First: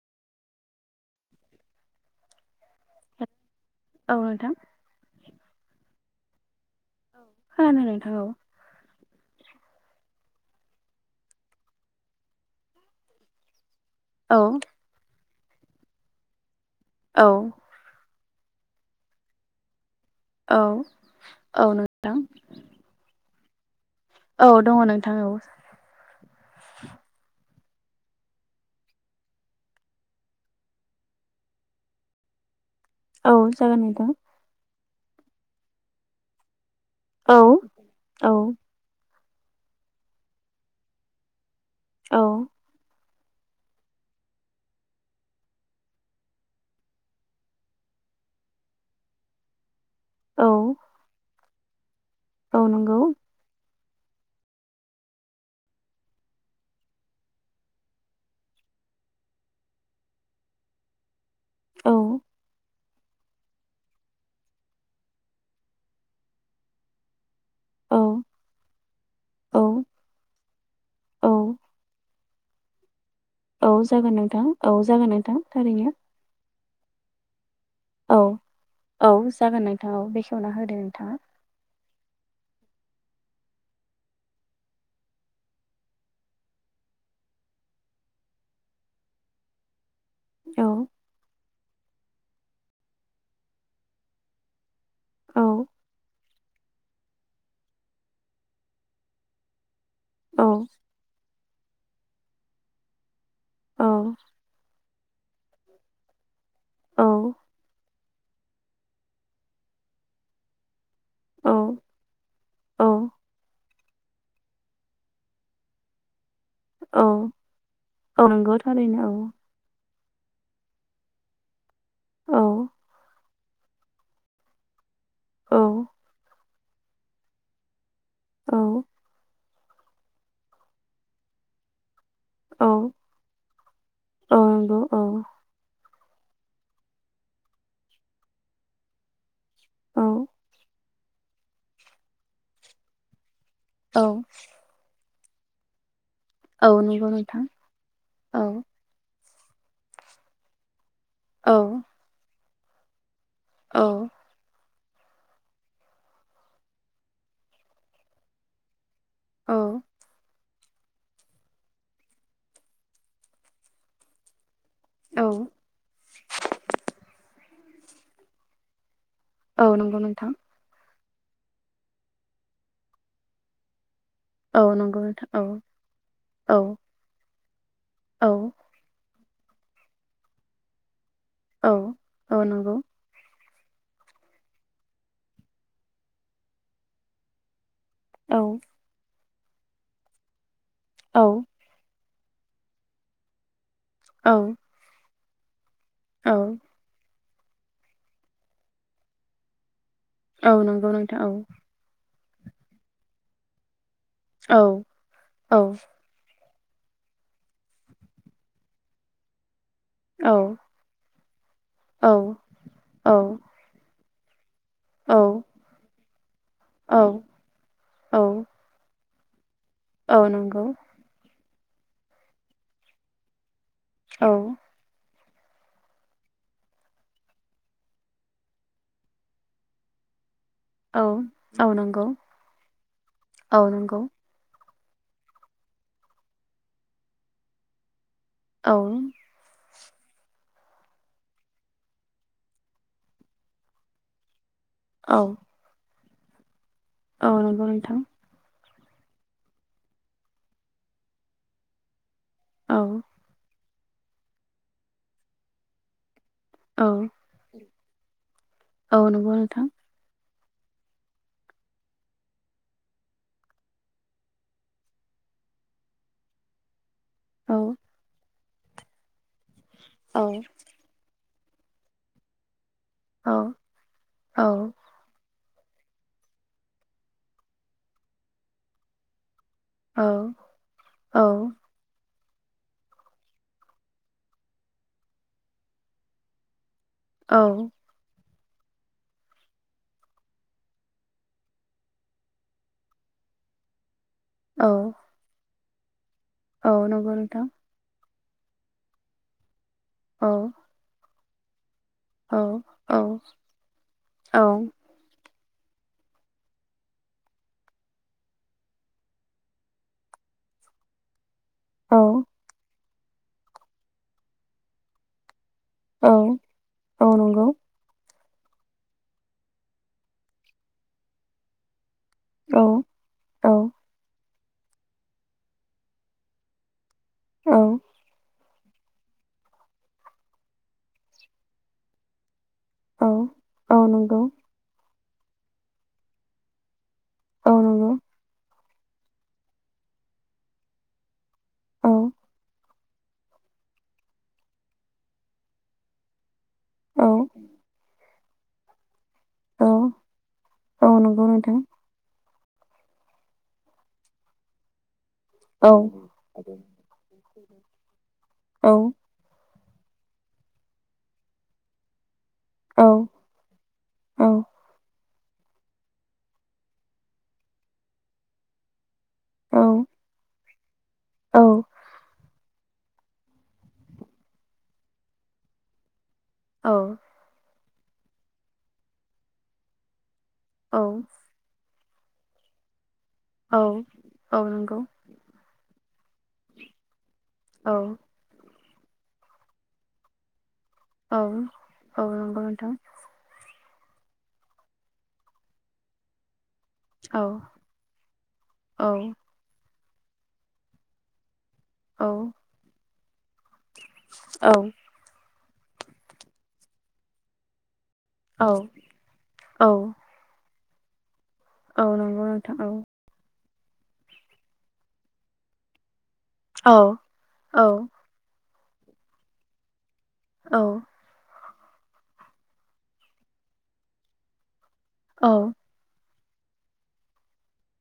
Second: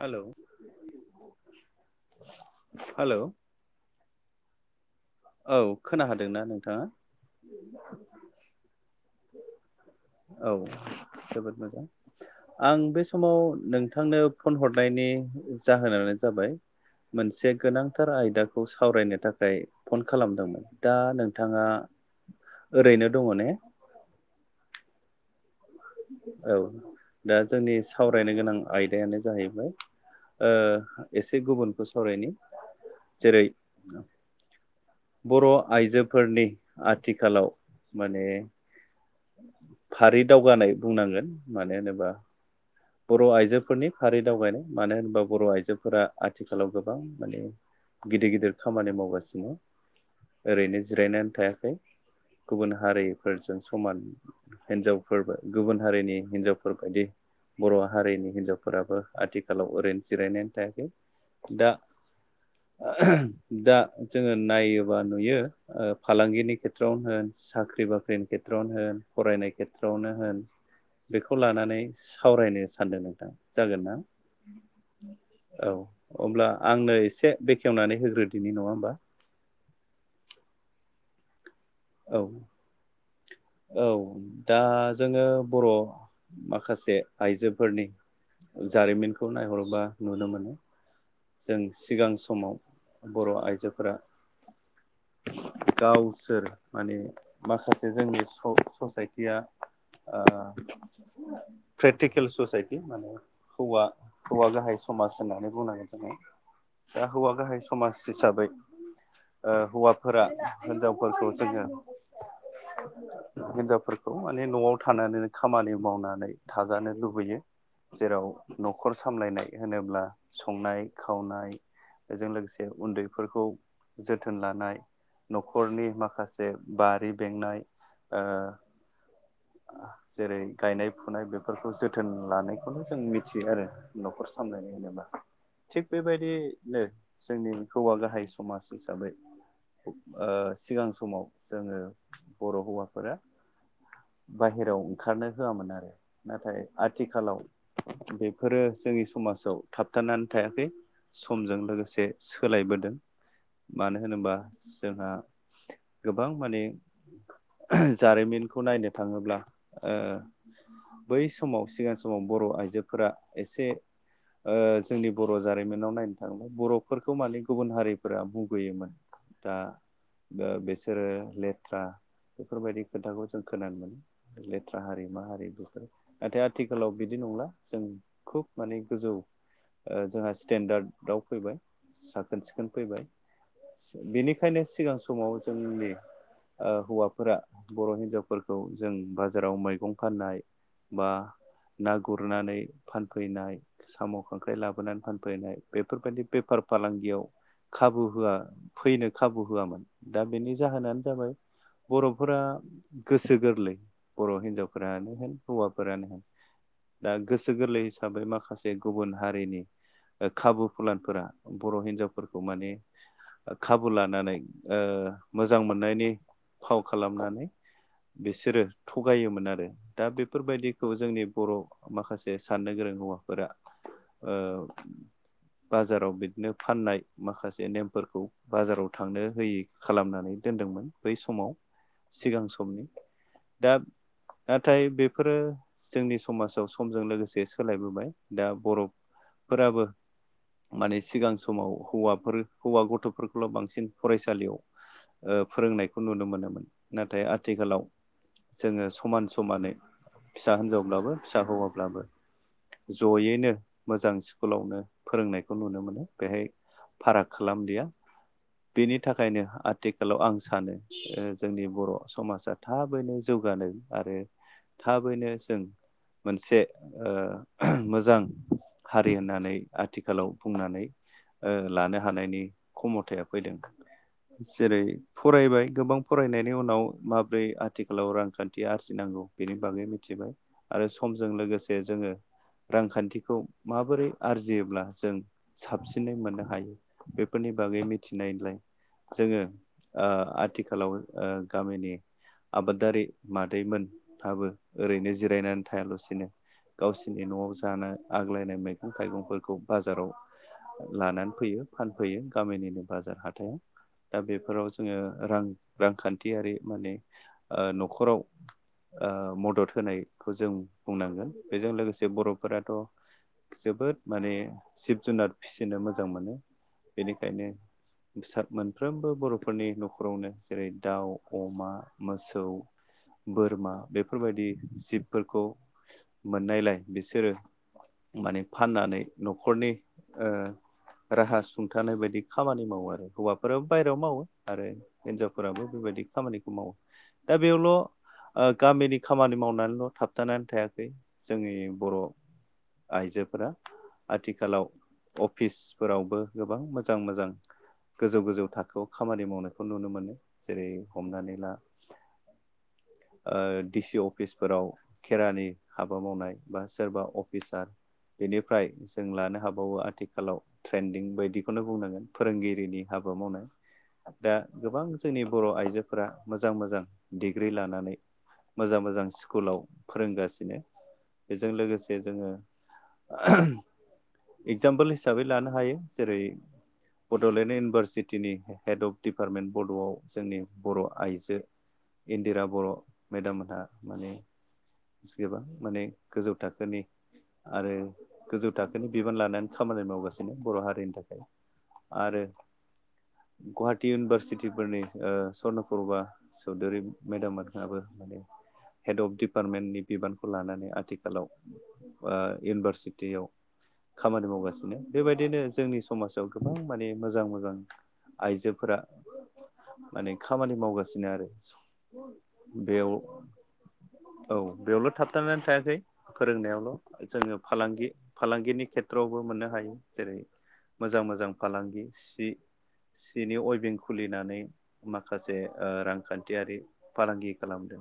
Hello hello औ नोंथां। औ खोनाखादोंना नों औ खोनादों नोंथां औ औ जोबोद मोजां आं बे समाव नों नथांनो फन औ हरनायनि जाहोनानो जाबाय औ मोनसे गोनांथार आयद दाखौ सावरायनो थाखाय फन औ खालामदोंमोन दा नोंथाङा औ नोंथां ओरैनो दङ ने औ दङ नोंथां औ औ दा जोंनि सावरायनो गोनां आयदायानो जाहैबाय ओ एसे गुबुनखौ सावरायनि औ जेरै जागोन नोंथां बर आइजोफोरनि औ आथिखालाव माने औ फारि दावगानाय बुंनांगोन मानो होनोबा औ बर' आइजोफोरनि फारि दावगनाय मानो होनोबा बर' आइजोफोरा आथिखालाव गोबां माने गिदिर गिदिर खामानि मावगासिनो औ ओरैनो जिरायनानै थायाखै औ गुबुन नंगौ हारिफोरजों समान हिन्जावफोरबो गुबुन हारिनि हिनजावफोरबायायदि बर' हारिनि हिन्जावफोराबो आथिखालाव ओरैनो जिरायनानै थायाखै दा औ दा जोङो नायोबा नुयो फालांगिनि खेथ्रआवनो होन साख्रि औ बाख्रिनि खेथ्रआवनो होन फरायनाय औ खेथ्रआवनो होन औ बेखौ लानानै सावरायनो सानदों नों औ जागोनना जागोन नोंथां औ जागोन नोंथां औ थारैनो अब्ला आंनो एसे बेखेवनानै होग्रो औ औ जागोन नोंथां औ बेखेवना होदो नोंथाङा औ औ दा जोङो बर' माखासे आइजोफोरनि जारिमिनखौ नायहरोबा नुनो मोनो औ जों सिगां समाव बर' आइजोफोरा औ गावसोर माने माखासे जोंनि स-ससाइटिया ओ औ प्रेक्टिकेल ससाइटि माने हौवा औ हौवा गाहाय समाज होननानै बुंनांगोन। औ दा हौवा गाहाय समाज हिसाबै ओ हौवाफोरा हिनजाव ल खौ औ जोङो हिनजावफोरखौ माने न'आव थानानै खामानि मावनानै थाजानो औ लुबैयो जेराव औ नंगौ न'खर थारैनो सामलायनाय होनोब्ला संनाय खावनाय बेजों औ लोगोसे उन्दैफोरखौ जोथोन लानाय न'खरनि माखासे बारि बेंनाय ओ औ जेरै गायनाय फुनाय बेफोरखौ जो थोन औ लानायखौनो जों मिथियो आरो न'खर औ सामलायनाय नंगौ औ होनोबा थिग बेबायदिनो जोंनि हौवा गाहाय समाज हिसाबै औ ओ सिगां समाव जोङो बर' हौवाफोरा औ बाहेरायाव ओंखारनो होआमोन आरो नाथाय औ नंगौ आथिखालाव नोंथां औ बेफोरो जोंनि समाजाव थाबथानानै थायाखै औ समजों लोगोसे सोलायबोदों औ मानो होनोबा जोंहा गोबां माने जारिमिनखौ नायनो थाङोब्ला औ बै समाव सिगां समाव बर' आइजोफोरा एसे ओ जोंनि औ बर' जारिमिनाव नायनो थाङोब्ला बर'फोरखौ माने गुबुन हारिफोरा मुगैयोमोन दा औ नंगौ नोंथां ओ बिसोरो लेथ्रा बेफोरबायदि खोथाखौ जों खोनानो मोनो औ लेथ्रा नंगौ हारि नोंथां औ माहाहारि बेफोर नाथाय औ आथिखालाव बिदि नंला जों औ खुब माने गोजौ ओ जोंहा स्टेनडार्ड दाउ फैबाय औ साखोन औ सिखोन नंगौ फैबाय बेनिखायनो सिगां समाव जोंनि ओ हौवाफोरा बर' हिनजावफोरखौ औ जों बाजाराव मैंगं फाननाय औ बा गुरनानै फानफैनाय साम' औ खांख्राइ लाबोनानै फानफैनाय बेफोरबायदि औ बेफार फालांगियाव खाबु होआ फैनो खाबु होआमोन दा बेनि औ नंगौ जाहोनानो नोंथां जाबाय बर'फोरा गोसो गोरलै बर' औ हिनजावफोरानो होन औ हौवाफोरानो होन दा गोसो गोरलै हिसाबै माखासे गुबुन हारिनि औ खाबु फुलानफोरा बर' औ हिनजावफोरखौ माने खाबु लानानै औ मोजां मोननायनि फाव औ खालामनानै औ बिसोरो थगायोमोन आरो दा औ नंगौ बेफोरबायदिखौ जोंनि बर' माखासे साननो गोरों हौवाफोरा औ औ बाजाराव बिदिनो फाननाय माखासे नेमफोरखौ बाजाराव थांनो होयि खालामनानै दोनदोंमोन औ बै समाव औ नंगौ सिगां सम औ नंगौ नाथाय बेफोरो जोंनि समाजाव समजों लोगोसे सोलायबोबाय दा औ बर'फोराबो माने सिगां समाव हौवाफोर हौवा गथ'फोरखौल' बांसिन फरायसालियाव औ फोरोंनायखौ नुनो मोनोमोन नाथाय औ नंगौ आथिखालाव नोंथां जोङो समान समानै फिसा हिनजावब्लाबो फिसा हौवाब्लाबो औ जयैनो मोजां स्कुलावनो फोरोंनायखौ नुनो मोनो बेहाय औ फाराग खालामदिया औ बेनि नंगौ थाखायनो नोंथां आथिखालाव आं सानो जोंनि बर' समाज थाबैनो जौगानो आरो थाबैनो जों मोनसे औ मोजां हारि होननानै औ आथिखालाव बुंनानै लानो हानायनि खमथाया औ फैदों औ जेरै फरायबाय गोबां फरायनायनि उनाव माबोरै आथिखालाव रांखान्थि आरजिनांगौ बुहुत बेनि बागै औ मिथिबाय आरो समजों औ लोगोसे जोङो रांखान्थिखौ माबोरै आरजियोब्ला जों साबसिनै मोननो हायो औ बेफोरनि बागै मिथिनाय जोङो आथिखालाव गामिनि आबादारि मादैमोनहाबो औ ओरैनो जिरायनानै थायालासिनो औ नंगौ गावसोरनि नोंथां न'आव जानो आग्लायनाय मैगं थाइगंफोरखौ बाजाराव औ लानानै फैयो फानफैयो औ गामिनिनो औ बाजार हाथायाव दा औ बेफोराव जोङो रां रांखान्थियारि माने न'खराव मदद होनायखौ जों बुंनांगोन बेजों औ लोगोसे बर'फोराथ' जोबोद माने जिब जुनार फिसिनो मोजां औ मोनो औ बेनिखायनो नंगौ सात मोनफ्रोमबो बर'फोरनि न'खरावनो जेरै दाउ अमा मोसौ औ औ बोरमा बेफोरबायदि जिबफोरखौ मोननायलाय बिसोरो औ माने फाननानै न'खरनि राहा सुंथानाय बायदि खामानि मावो आरो औ हौवाफोराबो औ बाहेराव नंगौ मावो आरो हिनजावफोराबो बेबायदि खामानिखौ मावो दा औ नंगौ बेयावल' गामिनि खामानि मावनानैल' थाबथानानै थायाखै जोंनि औ बर' आइजोफोरा आथिखालाव अफिसफोरावबो गोबां मोजां औ मोजां गोजौ गोजौ थाखोआव खामानि औ मावनायखौ नुनो मोनो जेरै औ नंगौ हमनानै ला नोंथां ओ डिसि अफिसफोराव खेरानि औ हाबा मावनाय बा सोरबा अफिसार बेनिफ्राय औ जों लानो हाबाय बावो आथिखालाव ट्रेन्दिं बायदिखौनो बुंनांगोन। फोरोंगिरिनि औ हाबा मावनाय औ दा गोबां जोंनि बर' आइजोफोरा मोजां मोजां डिग्रि लानानै मोजां मोजां औ स्कुलाव फोरोंगासिनो। बेजों औ लोगोसे जोङो एगजामपोल हिसाबै लानो हायो। जेरै औ बड'लेण्ड इउनिभारसिटिनि हेड अफ डिपार्टमेन्ट बड'आव जोंनि बर' औ आइजो इन्दिरा बर' मेदाम औ मोनहा माने औ नंगौ गोबां माने गोजौ थाखोनि औ आरो गोजौ थाख [unintelligible] थाखोनि बिबान लानानै खामानि मावगासिनो बर' हारि औ औ आरो नंगौ नोंथां गहाथि इउनिभारसिटिफोरनि ओ स्र्नपुरबा चौधुरि औ मेदाम औ मोनहाबो माने हेड अफ डिपार्टमेन्टनि बिबानखौ लानानै आथिखालाव औ ओ इउनिभारसिटियाव खामानि मावगासिनो बेबायदिनो जोंनि समाजाव गोबां माने मोजां मोजां आइजोफोरा औ औ माने खामानि मावगासिनो आरो औ नंगौ नोंथां बेयाव औ औ बेयावल' थाबथानानै थायाखै फोरोंनायावल' जोङो औ फालांगि फालांगिनि खेथ्रआवबो मोननो हायो जेरै औ औ मोजां मोजां फालांगि सि सिनि अयभिं खुलिनानै औ माखासे ओ रांखान्थि यारि फालांगि खालामदों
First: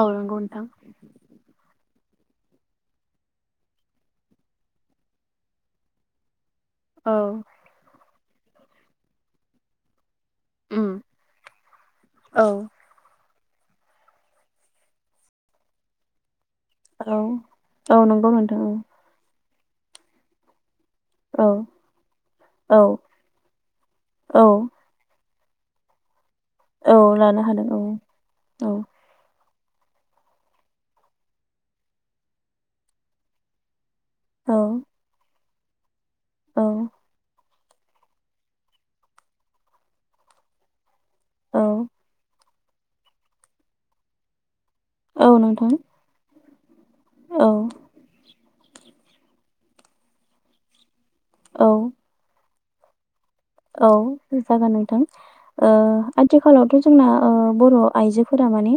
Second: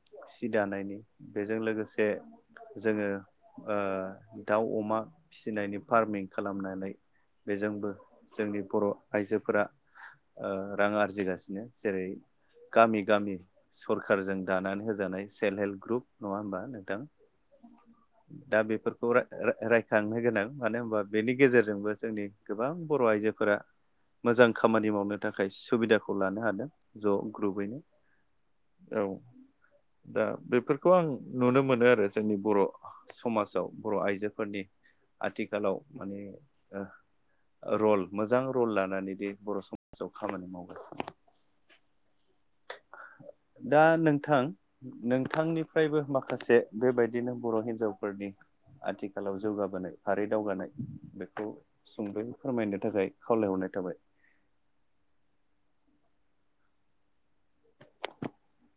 औ नंगौ सि नोंथां दानायनि बेजों लोगोसे जे जोङो ओ दाव अमा फिसिनायनि फार्मिं खालामनानै औ बेजोंबो जोंनि बर' आइजोफोरा ओ उम रां आरजिगासिनो जेरै औ गामि गामि सरखारजों दानानै हो सेलहेब ग्रुब नङा होमबा नोंथां औ औ नंगौ दा नोंथां बेफोरखौ राय राय रायखांनो गोनां मानो होनबा बेनि औ गेजेरजोंबो जोंनि गोबां औ बर' आइजोफोरा औ मोजां खामानि मावनो थाखाय सुबिदाखौ लानो हादों औ ज' लानो हादों ग्रुुबैनो औ दा बेफोरखौ आं नुनो मोनो आरो जोंनि बर' समाजाव बर' औ आइजोफोरनि आथिखालाव माने औ रल मोजां रल लानानै बे बर' समाजाव खामानि मावगासिनो। औ दा नोंथां औ नोंथां नोंथांनिफ्रायबो माखासे बेबायदिनो औ बर' हिनजावफोरनि आथिखालाव जौगाबोनाय आरै दावगानाय बेखौ औ सुंदय फोरमायनो थाखाय खावलायहरनाय औ थाबाय जागोन नोंथां ओ आथिखालावथ' जोंना ओ बर'आ आइजोफोरा माने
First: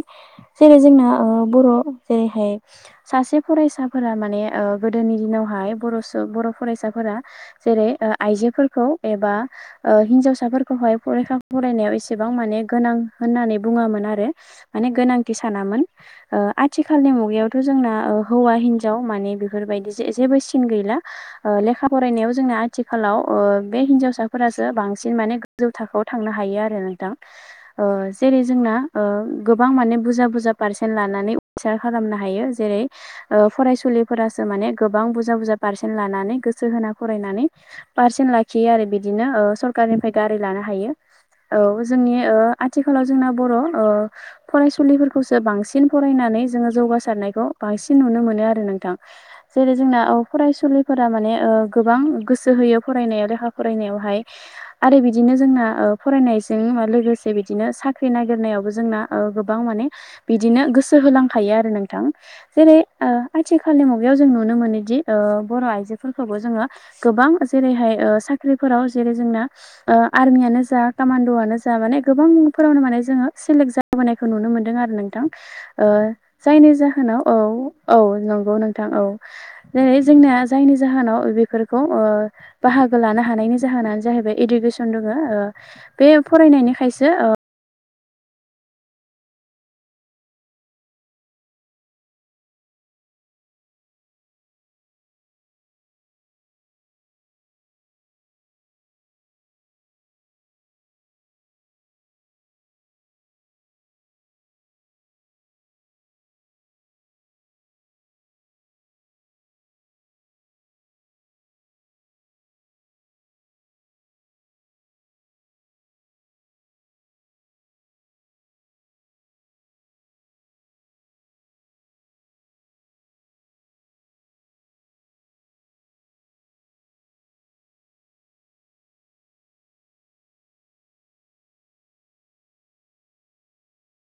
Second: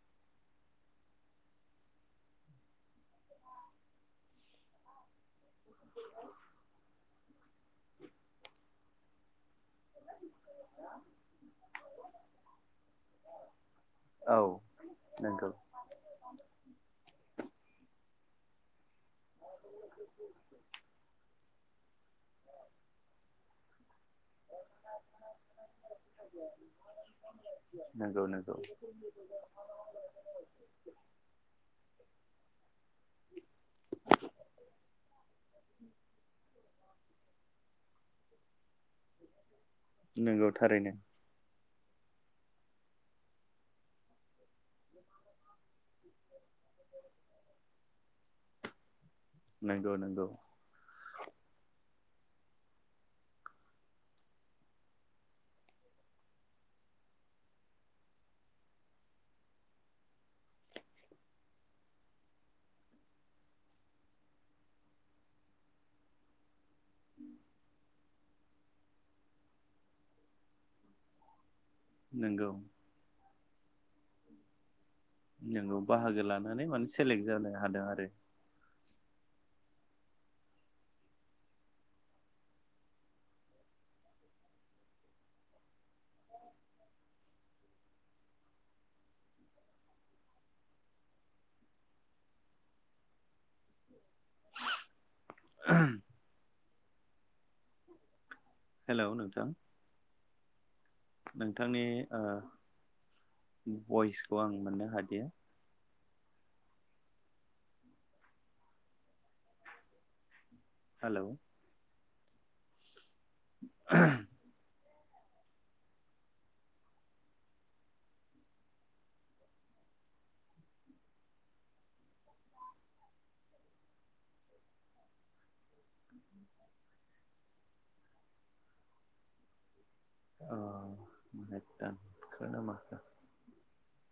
जेरै जोंना ओ बर' जेरै सासे फरायसाफोरा माने ओ गोदोनि दिनावहाय बर' स बर फरायसाफोरा जेरै ओ आइजोफोरखौ एबा ओ हिनजाव साफोरखौहाय फरेका फरायनायाव एसेबां माने गोनां होननानै बुङामोन आरो औ माने गोनां नंगौ साननामोन आथिखालनि मुगायावथ' जोंना हौ माने बेफोरबादि जेबो सिन गैला ओ लेखा फरायनाय जोंना आथिालाव ओ बे हिन्जाव फासो बांसिन माने गोजौ थाखोआव थांनो हायो आरो नोंथां ओ नंगौ जेरै नंगौ जोंना ओ गोबां माने बुरजा बुरजा पारसेन् लानानै उसार खालामनो हायो जेरै फरायसुलि फोरासो माने गोबां बुरजा बुरजा फार्सेन लानानै गोसो होना फरायनानै फार्सेन लाखियो आरो बिदिनो ओ सरकारनिफ्राय गारि नंगौ लानो थारैनो हायो औ जोंनि ओ आथिखालाव जोंना बर' ओ फरायसुलिफोरखौसो बांसिन फरायनानै जोंडो जौ गासारनायखौ बांसिन नुनो मोनो आरो नोंथां। जेरै नंगौ जोंना ओ नंगौ फरायसुलिफोरा ओ माने गोबां गोसो होयो फरायनायाव लेखा फरायनायाव ओमफाय आरो बिदिनो जोंना ओ फरायनायजों लोगोसे बिदिनो साख्रि नागिरनायावबो जोंना ओ गोबां माने बिदिनो गोसो होलांखायो आरो नोंथां जेरै ओ आथिखालनि मुगा - बेयाव जों नुनो मोनोदि ओ बर आयजोफोरखोबो जोङो गोबां जेरैहाय साख्रि फोराव जेरै जोंना ओ आर्मियानो जा कामान्डआनो जा माने नंगौ गोबांफोरावनो माने जोङो सेलेक्ट जाबोनायखौ नुनो मोनदों आरो नोंथां नोंथां नंगौ ओ बाहागो लानानै जायनि माने जाहोनाव सेलेक्ट जानो हादों औ औ आरो नंगौ नोंथां औै जोंना जायनि जाहोनाव बेफोरखौ ओ बाहागो लानो हायो। हानायनि जाहोनानो जाहैबाय इडुकेसन दङ ओ बे फरायनायनिखायसो हेलौ नोंथां नोंथांनि ओ भइसखौ आं मोननो हादिया हेलौ [inaudible] [unintelligible]